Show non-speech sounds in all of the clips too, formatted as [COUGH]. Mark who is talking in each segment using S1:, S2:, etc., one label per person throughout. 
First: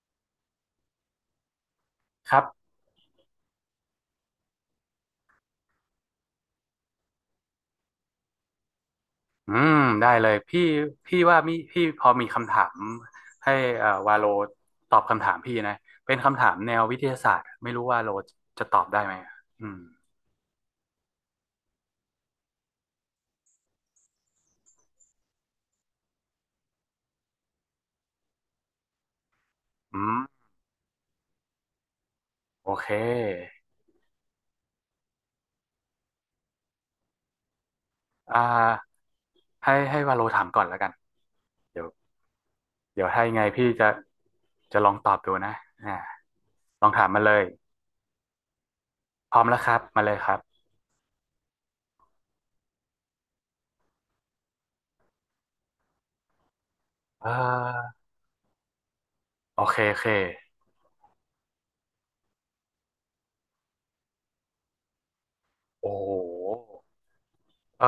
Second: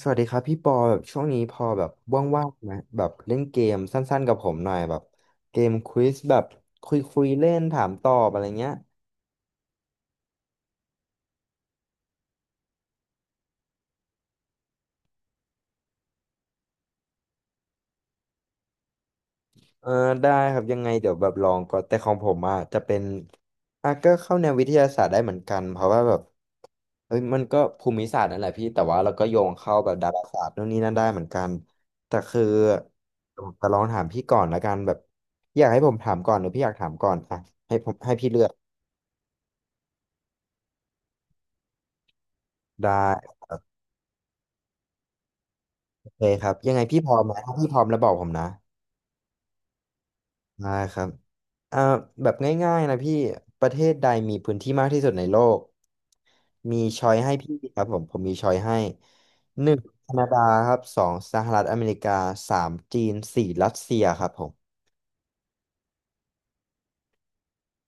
S1: สวัสดีครับพี่ปอแบบช่วงนี้พอแบบ
S2: ครั
S1: ว่างๆ
S2: บ
S1: ไหมแบบเล่นเกมสั้นๆกับผมหน่อยแบบเกมควิซแบบคุยคุยเล่นถามตอบอะไรเงี้ย
S2: อืมได้เลยพี่ว่ามีพอมีคำถามให้วาโลตอบคำถามพี่นะเป็นคำถามแนววิทยาศาสตร์ไม่รู้ว่าโลจะตอบได้ไหมอืม
S1: เออได้ครับยังไงเดี๋ยวแบบลองก่อนแต่ของผมอ่ะจะเป็นอ่ะก็เข้าแนววิทยาศาสตร์ได้เหมือนกันเพราะว่าแบบเฮ้ยมันก็ภูมิศาสตร์นั่นแหละพี่แต่ว่าเราก็โยงเข้าแบบ
S2: อื
S1: ดา
S2: ม
S1: ราศาสตร์นู่นนี่นั่นได้เหมือนกันแต่คือ
S2: โอเค
S1: ผมจะลองถามพี่ก่อนละกันแบบอยากให้ผมถามก่อนหรือพี่อยากถามก่อนอ่ะให้ผมให้พี่
S2: อ่
S1: เลือก
S2: าให้วาโลถามก่อนแล้วกันเดี๋ยว
S1: ได้
S2: เดี๋ยวถ้ายังไงพี่จะลองตอบดูนะอ่า
S1: โอเคครับยังไง
S2: ลอง
S1: พี่
S2: ถา
S1: พ
S2: ม
S1: ร้อ
S2: มา
S1: ม
S2: เล
S1: นะ
S2: ย
S1: ถ้าพี่พร้อมแล้วบอกผมนะ
S2: พร้อมแล้วครับ มาเลยครับ
S1: ได้ครับเอ่าแบบง่ายๆนะพี่ประเทศใดมีพื้นที่มากที่สุดในโลกมีช้อย
S2: เ
S1: ให้พี่ครับผ
S2: ออ
S1: มผมมีช้อยให้
S2: โอ
S1: หนึ่
S2: เค
S1: ง
S2: โอเค
S1: แคนาดาครับสองสหรัฐอเมริกาสามจีนสี่รัสเซียครับผม
S2: โอ้โห เออ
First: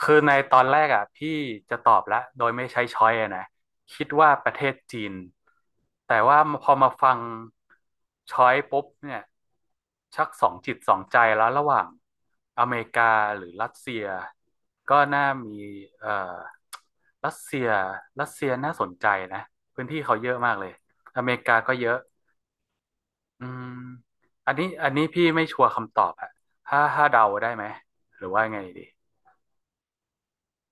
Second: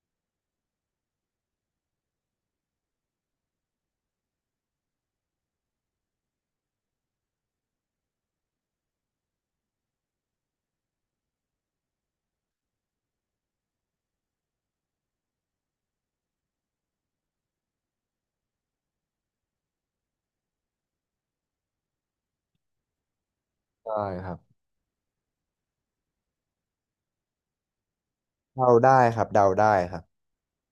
S2: คือในตอนแรกอ่ะพี่จะตอบละโดยไม่ใช้ช้อยอะนะคิดว่าประเทศจีนแต่ว่าพอมาฟังช้อยปุ๊บเนี่ยชักสองจิตสองใจแล้วระหว่างอเมริกาหรือรัสเซียก็น่ามีเอ่อรัสเซียรัสเซียน่าสนใจนะพื้นที่เขาเยอะมากเลยอเมริกาก็เยอะอืม
S1: ได้ครับ
S2: อันนี้พี่ไม่ชัวร์คำตอบอะถ้าเดาได้ไหมหรือว่าไง
S1: เดา
S2: ดี
S1: ได้ครับเดาได้ครับ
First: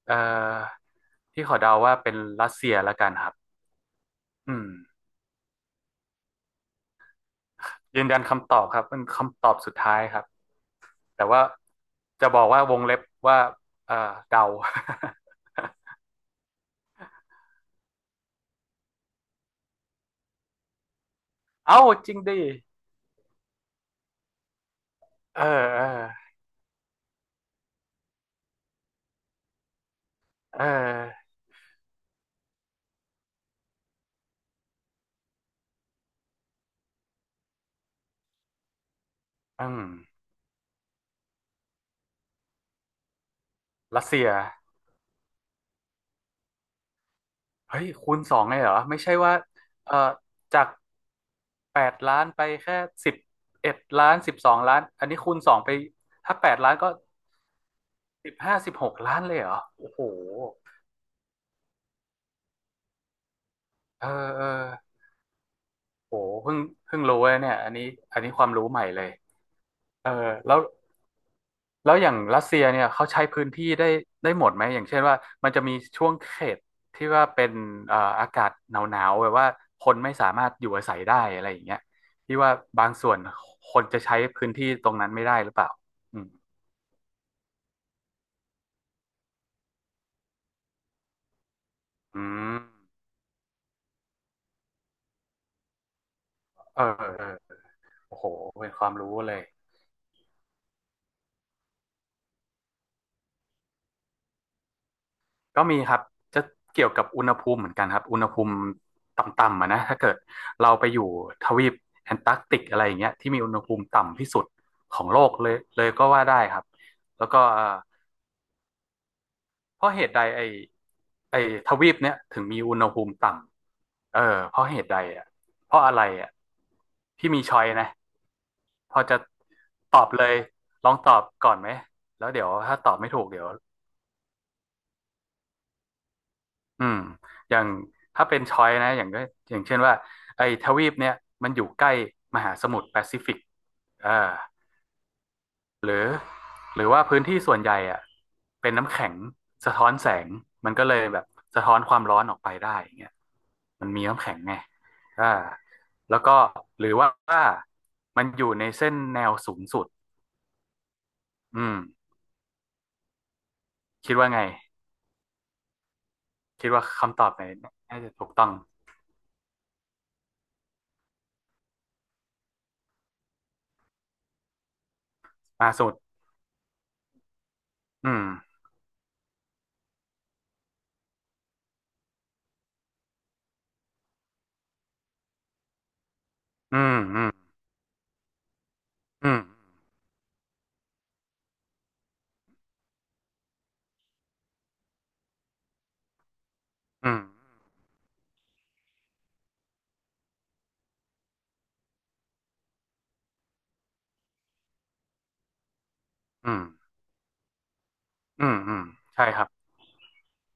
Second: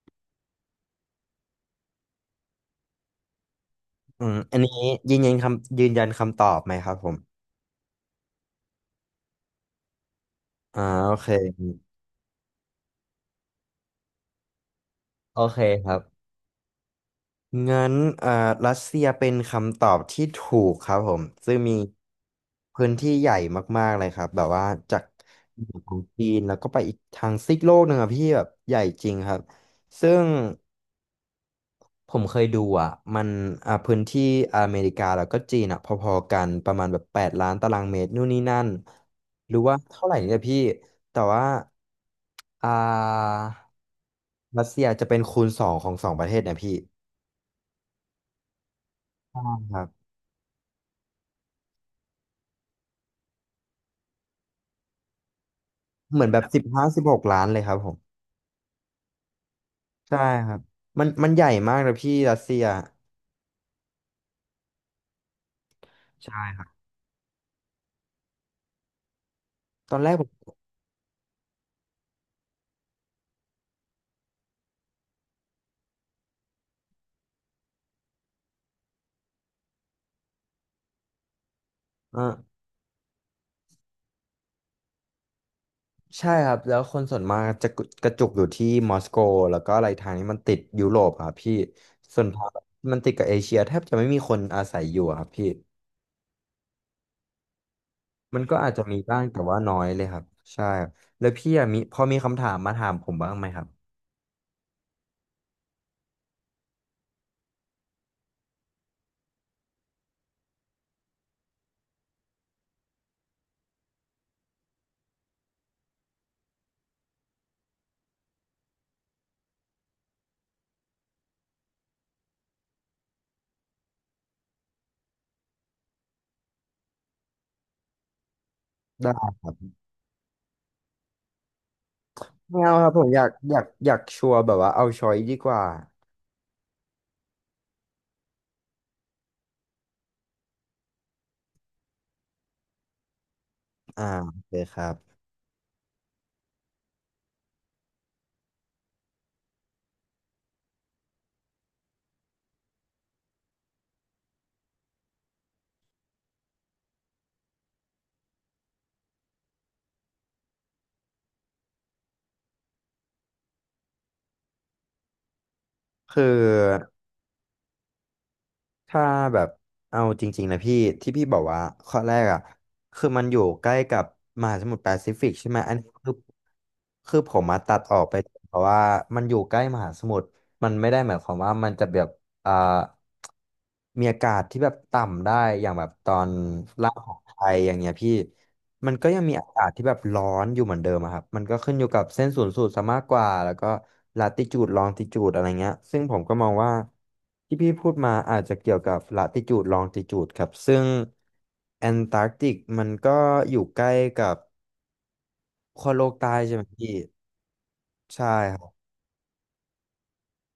S2: เอ่อพี่ขอเดาว่าเป็นรัสเซียละกันครับ
S1: อืมอั
S2: อื
S1: น
S2: ม
S1: นี้ยืนยันคำตอบไหมครับผม
S2: ยืนยันคำตอบครับเป็นคำตอบสุดท้ายครับ
S1: อ่าโอ
S2: แต่
S1: เค
S2: ว่าจะบอกว่าวงเล็บว่าเอ่อเดา
S1: โอเคครับ งั้นรัสเซียเป็นคำตอบที่ถูกครับผม ซึ่ง
S2: [LAUGHS]
S1: มี
S2: เอ้าจริงดิ
S1: พื้นที่ใหญ่มากๆเลยครับ แบบว่าจาก
S2: เออ
S1: เหนือ
S2: เออ
S1: ของจีนแล้วก็ไปอีกทางซีกโลกหนึ่งอะพี่แบบใหญ่จริงครับ ซึ่ง
S2: เออ
S1: ผมเคยดูอ่ะมันพื้นที่อเมริกาแล้วก็จีนอ่ะพอๆกันประมาณแบบ8,000,000ตารางเมตรนู่นนี่นั่น หรือ
S2: อื
S1: ว่า
S2: ม
S1: เท่าไหร่เนี่ยพี่ แต่ว่าอ่า
S2: รัสเซีย
S1: รัสเซียจะเป็นคูณสองของสองประเทศเนะพี่
S2: เฮ้ยคูณสองเลยเหรอไม่ใช่ว่า
S1: ใช่ครับ
S2: เอ่อจากแปดล้านไปแค่สิบเอ็ดล้านสิบสองล้านอันนี้คูณสองไป
S1: เหมือน
S2: ถ้า
S1: แบบ
S2: แปด
S1: สิบ
S2: ล้าน
S1: ห้า
S2: ก็
S1: สิบหกล้านเลยครับผม
S2: สิบห้าสิบหกล้านเลยเหรอโอ้โห
S1: ใช่ครับมันใหญ่มากนะพี่รัสเซีย
S2: เออเออ โอ้
S1: ใช่
S2: เพิ่
S1: ค
S2: ง
S1: รับ
S2: เพิ่งรู้เลยเนี่ยอันนี้อันนี้ความรู้ใหม่เลย
S1: ตอน
S2: เอ
S1: แร
S2: อ
S1: กผม
S2: แล้วแล้วอย่างรัสเซียเนี่ยเขาใช้พื้นที่ได้หมดไหมอย่างเช่นว่ามันจะมีช่วงเขตที่ว่าเป็นอากาศหนาวแบบว่าคนไม่สามารถอยู่อาศัยได้อะไรอย่างเงี้ย
S1: เออ
S2: ที่ว่าบางส่วนคนจะใช้พื้นที่ตรงนั้นไม่ได้หรือเปล่าอืม
S1: ใช่ครับแล้วคนส่วนมากจะกระจุกอยู่ที่มอสโกแล้วก็อะไรทางนี้มันติดยุโรปอะครับพี่ส่ว
S2: อื
S1: นทาง
S2: ม
S1: มันติดกับเอเชียแทบจะไม่มีคนอาศัยอยู่อะครับพี่
S2: เออเออโอ้โห
S1: มันก็
S2: เป็
S1: อาจ
S2: นค
S1: จะ
S2: วาม
S1: มี
S2: รู้
S1: บ้าง
S2: เล
S1: แต่
S2: ย
S1: ว่าน้อยเลยครับใช่ครับแล้วพี่อะมีพอมีคำถามมาถามผมบ้างไหมครับ
S2: ก็มีครับจะเกี่ยวกับอุณหภูมิเหมือนกันครับอุณหภูมิต่ำๆอะนะถ้าเกิดเราไปอยู่ทวีปแอนตาร์กติกอะไรอย่างเงี้ยที่มีอุณหภูมิต่ำที่สุดของโลกเลยเลยก็ว่าได้ครับแล้วก็เพราะเหตุใดไอทวีปเนี้ยถึงมีอุณหภูมิต่ำเออเพราะเหตุใดอ่ะเพราะอะไรอ่ะพี่มีช้อยนะพอ
S1: ได้
S2: จะ
S1: ครับ
S2: ตอบเลยลองตอบก่อนไหมแล้วเดี๋ยว
S1: ไม่เอา
S2: ถ้า
S1: ค
S2: ต
S1: รับ
S2: อบ
S1: ผม
S2: ไม่
S1: อ
S2: ถู
S1: ยา
S2: ก
S1: ก
S2: เดี๋ยว
S1: อยากอยากชัวร์แบบว่าเอาช้อยดีกว่า
S2: อืมอย่างถ้าเป็นช้อยนะอย่างก็อย่างเช่นว่าไอ้ทวีปเนี่ยมันอยู่ใกล้มหาสมุทรแปซิฟิก
S1: อ่า
S2: เอ่า
S1: โอเคครับ
S2: หรือหรือว่าพื้นที่ส่วนใหญ่อ่ะเป็นน้ำแข็งสะท้อนแสงมันก็เลยแบบสะท้อนความร้อนออกไปได้อย่างเงี้ยมันมีน้ำแข็งไงอ่าแล้วก็หรือว่ามันอยู่ในเส้นแนวสูงสุดอืมคิดว่าไง
S1: คื
S2: คิดว่า
S1: อ
S2: คำตอบไหนน่าจะถูกต้อง
S1: ถ้าแบบเอาจริงๆนะพี่ที่พี่บอกว่าข้อแรกอ่ะคือมันอยู่ใกล้กับมหาสมุทรแปซิฟิกใช่ไหม
S2: มา
S1: อั
S2: ก
S1: นนี้
S2: สุด
S1: คือคือผมมาตัดออก
S2: อื
S1: ไป
S2: ม
S1: เพราะว่ามันอยู่ใกล้มหาสมุทรมันไม่ได้หมายความว่ามันจะแบบอ่ามีอากาศที่แบบต่ำได้อย่างแบบตอน
S2: อื
S1: ล่าง
S2: ม
S1: ของ
S2: อืม
S1: ไทยอย่างเงี้ยพี่ มันก็ยังมี
S2: อืม
S1: อากาศที่แบบร้อนอยู่เหมือนเดิมอะครับมันก็ขึ้นอยู่กับเส้นศูนย์สูตรซะมากกว่าแล้วก็ลาติจูดลองติจูดอะไรเงี้ยซึ่งผมก็มองว่า
S2: อืม
S1: ที่พี่พูดมาอาจจะเกี่ยวกับลาติจูดลองติจูดครับซึ่งแอนตาร์กติกมันก็อยู่ใกล้กับขั้วโลกใต้
S2: อื
S1: ใช่ไห
S2: ม
S1: มพี่ใช่
S2: อืม
S1: ครั
S2: อืม
S1: บ
S2: ใช่ครับ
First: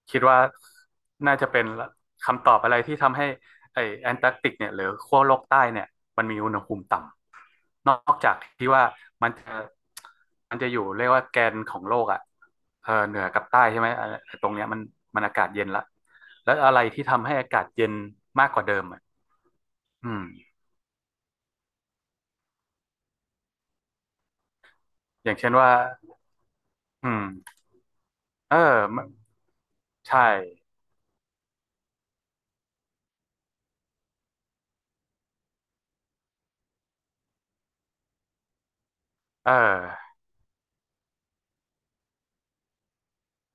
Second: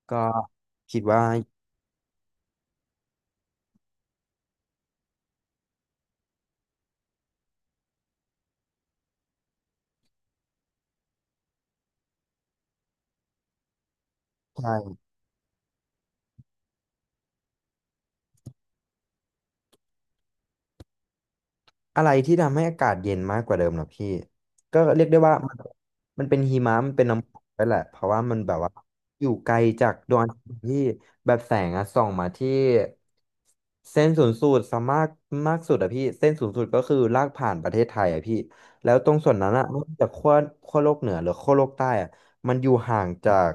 S1: ก็
S2: คิดว่า
S1: คิดว่า
S2: น่าจะเป็นคำตอบอะไรที่ทำให้ไอแอนตาร์กติกเนี่ยหรือขั้วโลกใต้เนี่ยมันมีอุณหภูมิต่ำนอกจากที่ว่ามันจะมันจะอยู่เรียกว่าแกนของโลกอ่ะเออเหนือกับใต้ใช่ไหมเอ่ะตรงเนี้
S1: ใช่
S2: ยมันอากาศเย็นละแล้วอะไรที่ทำให้อากาศเย็นมากกว่าเดิมอ่ะอืม
S1: อะไรที่ทำให้อากาศเย็นมากกว่าเดิมเหรอพี่ก็เรียกได้
S2: อ
S1: ว่า
S2: ย่างเช่
S1: มั
S2: น
S1: น
S2: ว่า
S1: มันเป็นหิมะมันเป็น
S2: อื
S1: น้ำฝน
S2: ม
S1: ไปแหละเพราะว่ามันแบ
S2: เออ
S1: บว่า
S2: มัน
S1: อยู่ไกลจากดว
S2: ใช่
S1: งอาทิตย์ที่แบบแสงอะส่องมาที่เส้นศูนย์สูตรสามารถมากสุดอะพี่เส้นศูนย์สูตรก็คือลากผ่านประเทศไทยอะพี่แล้วตรงส่วนนั้
S2: เอ
S1: นอะนอกจาก
S2: อ
S1: ขั้วโลกเหนือหรือขั้วโลกใต้อะมันอยู่ห่างจาก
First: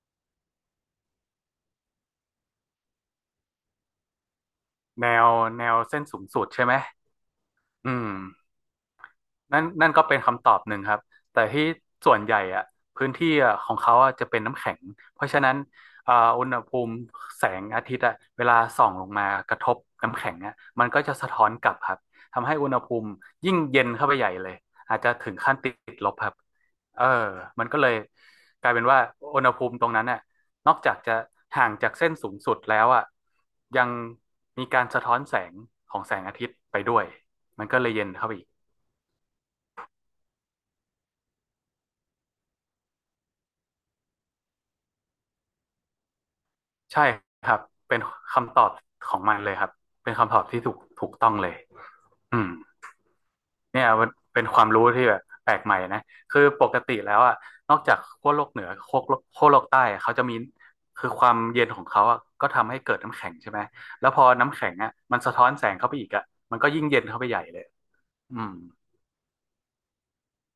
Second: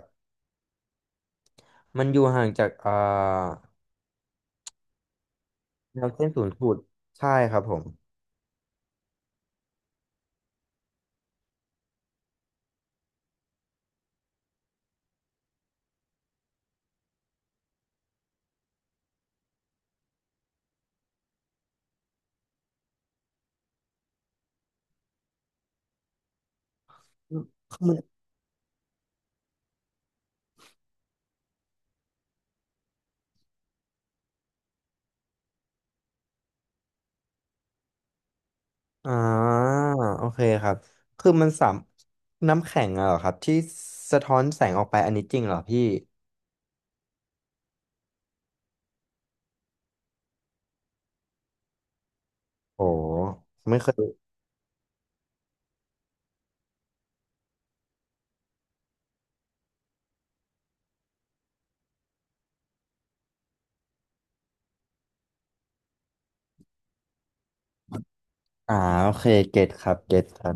S1: มันอยู่ห่างจาก
S2: แนวแนว
S1: แน
S2: เส้น
S1: ว
S2: สูง
S1: เส้นศู
S2: สุด
S1: นย์
S2: ใช่
S1: สู
S2: ไหม
S1: ตรใช่ครับผม
S2: อืม นั่นก็เป็นคำตอบหนึ่งครับแต่ที่ส่วนใหญ่อะพื้นที่อะของเขาอะจะเป็นน้ำแข็งเพราะฉะนั้นอ่าอุณหภูมิแสงอาทิตย์อะเวลาส่องลงมากระทบน้ำแข็งอะมันก็จะสะท้อนกลับครับทำให้อุณหภูมิยิ่งเย็นเข้าไปใหญ่เลยอาจจะถึงขั้นติดลบครับเออมัน
S1: คื
S2: ก็
S1: อ
S2: เล
S1: มั
S2: ย
S1: น
S2: กลายเป็นว่าอุณหภูมิตรงนั้นน่ะนอกจากจะห่างจากเส้นสูงสุดแล้วอ่ะยังมีการสะท้อนแสงของแสงอาทิตย์ไปด้วยมันก็เลยเย็นเข้าไปอีก
S1: อ่าโอเคครับคือมันสามน้ำแข็งอะเหรอครับที่สะท้อนแสงออกไปอันนี้จริงเหรอพี่
S2: ใช่ครับเป็นคำตอบของมันเลยครับเป็นคำตอบที่ถูกต้องเลยอืม
S1: โอ้ไม่
S2: เนี่
S1: เค
S2: ยมั
S1: ย
S2: นเป็นความรู้ที่แบบแปลกใหม่นะคือปกติแล้วอ่ะนอกจากขั้วโลกเหนือขั้วโลกใต้อะเขาจะมีคือความเย็นของเขาอ่ะก็ทำให้เกิดน้ำแข็งใช่ไหมแล้วพอน้ำแข็งอ่ะมันสะท้อนแสงเข้าไปอีกอ่ะมันก็ยิ่งเย็นเข้าไปใหญ่เลยอืม
S1: อ่าโอเคเก็ตครับเก็ตครับ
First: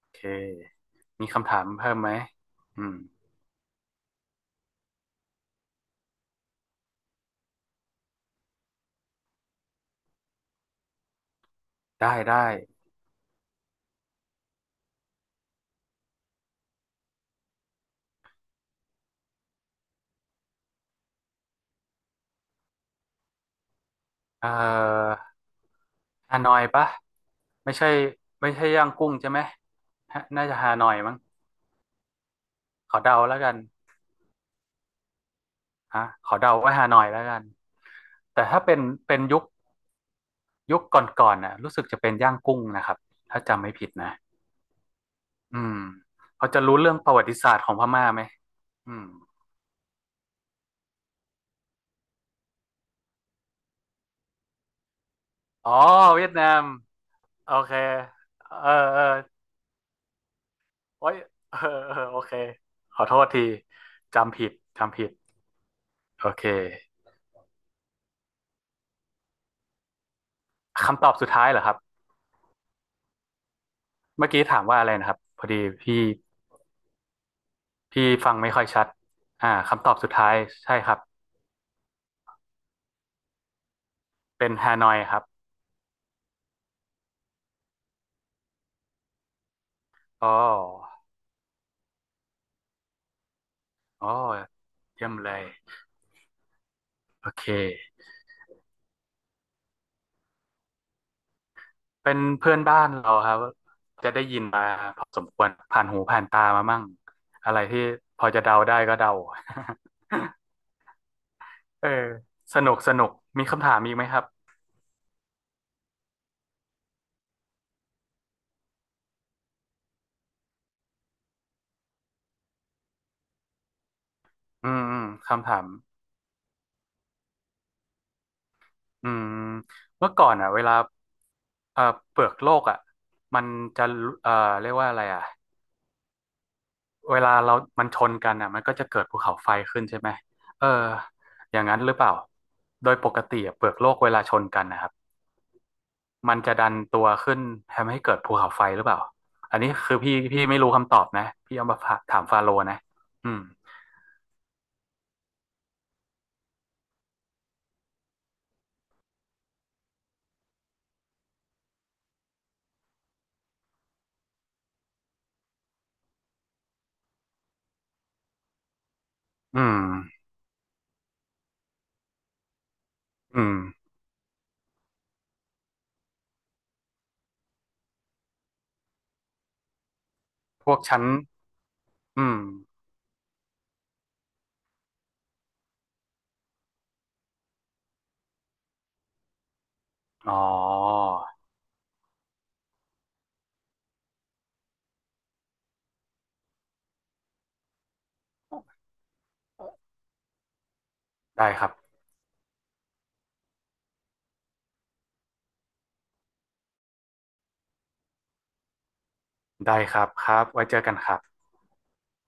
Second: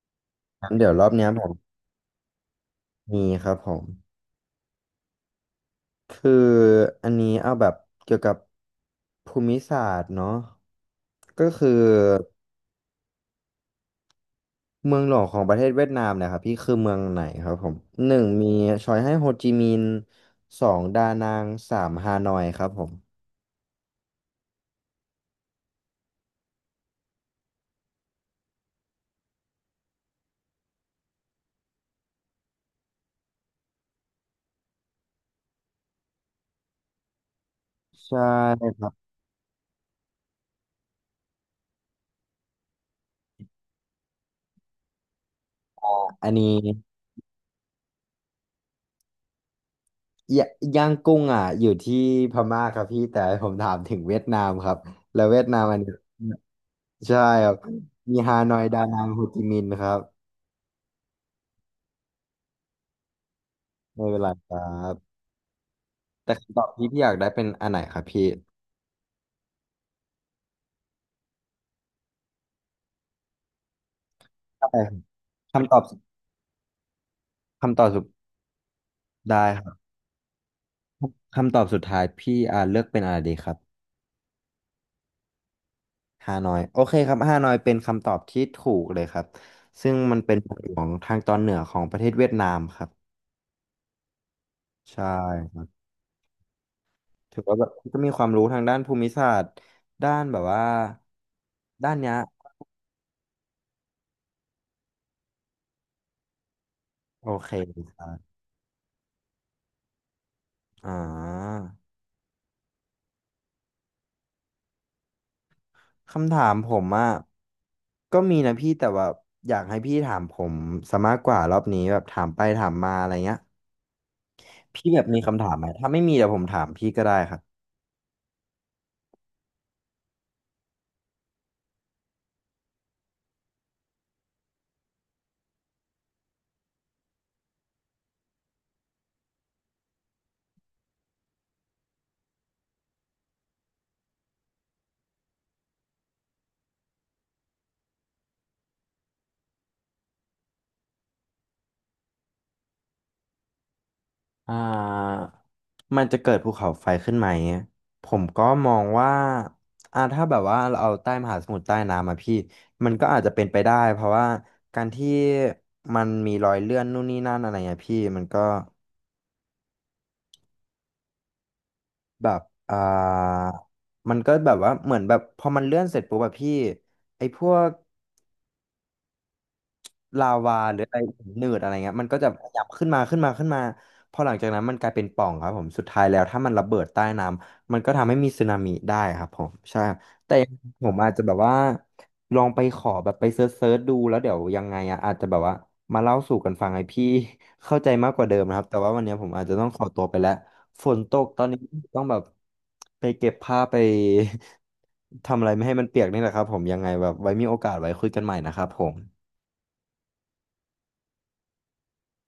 S2: โอเค
S1: งั้นเดี๋ยวรอบเนี้
S2: มี
S1: ยผ
S2: คำ
S1: ม
S2: ถามเพิ่มไหมอืม
S1: มีครับผมคืออันนี้เอาแบบเกี่ยวกับภูมิศาสตร์เนาะก็คือ
S2: ได้
S1: เมืองหลวงของประเทศเวียดนามเนะครับพี่คือเมืองไหนครับผมหนึ่งมีชอยให้โฮจิมินห์สองดานังสามฮานอยครับผม
S2: เอ่อ ฮานอยปะไม่ใช่ไม่ใช่ย่างกุ้งใช่ไหมฮะน่าจะฮานอยมั้งขอเดาแล้วกันฮะขอเดาว่าฮานอยแล้วกัน
S1: ใช
S2: แต่ถ้าเป็น
S1: ่
S2: เป็นยุคก่อนๆน่ะรู้สึกจะเป็นย่างกุ้งนะครับถ้าจำไม่ผิดนะอืม
S1: อันนี้
S2: เขาจะรู้เรื่องประวัติศาสตร์ของพม่าไหมอืม
S1: ยย่างกุ้งอ่ะอยู่ที่พม่าครับพี่แต่ผมถามถึงเวียดนามครับแล้วเวียดนาม
S2: อ๋อ
S1: อันนี้
S2: เวียดนาม
S1: ใช่ค
S2: โอ
S1: รับ
S2: เค
S1: มีฮานอย
S2: เออ
S1: ดานั
S2: เออ
S1: งโฮจิมินห์ครับ
S2: โอ้ยเออเออโอเคขอโทษที
S1: ไม่เป็นไร
S2: จำผิ
S1: ค
S2: ด
S1: รั
S2: จำผิด
S1: บ
S2: โอ
S1: แต่
S2: เค
S1: คำตอบที่พี่อยากได้เป็นอันไหนครับพี่
S2: คำตอบสุดท้ายเหรอครับ เมื่อกี้ถาม
S1: ใช่ค
S2: ว่าอะไร
S1: รับ
S2: นะครับพอดี
S1: คำตอบ
S2: พี่
S1: คำตอบสุ
S2: พี่
S1: ด
S2: ฟังไม่ค่อยชัด
S1: ได้ครั
S2: คำตอ
S1: บ
S2: บสุดท้ายใช่ครับ
S1: คำตอบสุดท้ายพี่เลือกเป็นอะไรดีครับ
S2: เป็นฮานอยครับ
S1: ฮานอยโอเคครับฮานอยเป็นคำตอบที่ถูกเลยครับซึ่งมัน
S2: อ๋อ
S1: เป็นเมืองหลวงทางตอนเหนือของประเทศเวียดนามครับ
S2: อ๋อ
S1: ใช่
S2: เยี่ยมเลยโอ
S1: ถือ
S2: เค
S1: ว่าแบบก็มีความรู้ทางด้านภูมิศาสตร์ด้านแบบว่าด้านเนี้
S2: เป็
S1: ย
S2: นเพื่อนบ้านเราครับจะได้ยินมาพอสมควรผ่านหูผ่านตามามั่ง
S1: โอเค
S2: อะไรที่
S1: ครั
S2: พอ
S1: บ
S2: จะเดาได้ก็เดา
S1: อ่า
S2: [LAUGHS] เออสนุกสนุกมีคำถามอีกไหมครับ
S1: คำถามผมอ่ะก็มีนะพี่แต่ว่าอยากให้พี่ถามผมซะมากกว่ารอบนี้แบบถามไปถามมาอะไรเงี้ย
S2: อืม
S1: พี่แบ
S2: อื
S1: บ
S2: ม
S1: มีคำถา
S2: คำ
S1: ม
S2: ถา
S1: ไหม
S2: ม
S1: ถ้าไม่มีเดี๋ยวผมถามพี่ก็ได้ครับ
S2: อืมเมื่อก่อนอ่ะเวลาเอ่อเปลือกโลกอ่ะมันจะเอ่อเรียกว่าอะไรอ่ะ เวลาเรามันชนกันอ่ะมันก็จะเกิดภูเขาไฟขึ้นใช่ไหมเอออย่างนั้นหรือเปล่า โดยปกติอะเปลือกโลกเวลาชนกันนะครับ มันจะดันตัวขึ้นทำให้เกิดภูเขาไฟหรือเปล่า อันนี้คือพี่ไม่รู้คำตอบนะ พี่เอามาฝากถามฟาโรห์นะอืม
S1: อ่ามันจะเกิดภูเขาไฟขึ้นไหมผมก็มองว่าถ้าแบบว่าเราเอาใต้มหาสมุทรใต้น้ำมาพี่มันก็อาจจะเป็นไปได้เพราะว่าการที่มันมีรอยเลื่อนนู่นนี่นั่นอะไรเงี้ยพี่
S2: อืม
S1: แบบอ่
S2: อื
S1: า
S2: ม
S1: มันก็แบบว่าเหมือนแบบพอมันเลื่อนเสร็จปุ๊บแบบพี่ไอ้พวก ลาวา
S2: พ
S1: ห
S2: ว
S1: รื
S2: ก
S1: ออะไร
S2: ชั้น
S1: หินหนืดอะไรเงี้ยมันก็
S2: อื
S1: จะ
S2: ม
S1: ขยับขึ้นมาขึ้นมาขึ้นมาพอหลังจากนั้นมันกลายเป็นปล่องครับผมสุดท้ายแล้วถ้ามันระเบิดใต้น้ำมันก็ทำให้มีสึนามิได้ครับผมใช่
S2: อ๋
S1: แต่
S2: อ
S1: ผมอาจจะแบบว่าลองไปขอแบบไปเซิร์ชดูแล้วเดี๋ยวยังไงอะอาจจะแบบว่ามาเล่าสู่กันฟังให้พี่ [LAUGHS] เข้าใจมากกว่าเดิมนะครับแต่ว่าวันนี้ผมอาจจะต้องขอตัวไปแล้วฝนตกตอน
S2: ได้
S1: นี้
S2: ครับ
S1: ต้องแบบไป [LAUGHS] เก็บผ้าไป [LAUGHS] ทำอะไรไม่ให้มันเปียกนี่แหละครับผมยังไงแบบไว้มีโอกาสไว้คุยกันใหม่นะครับผม
S2: ได้ครับครับไว้เจอกันครับ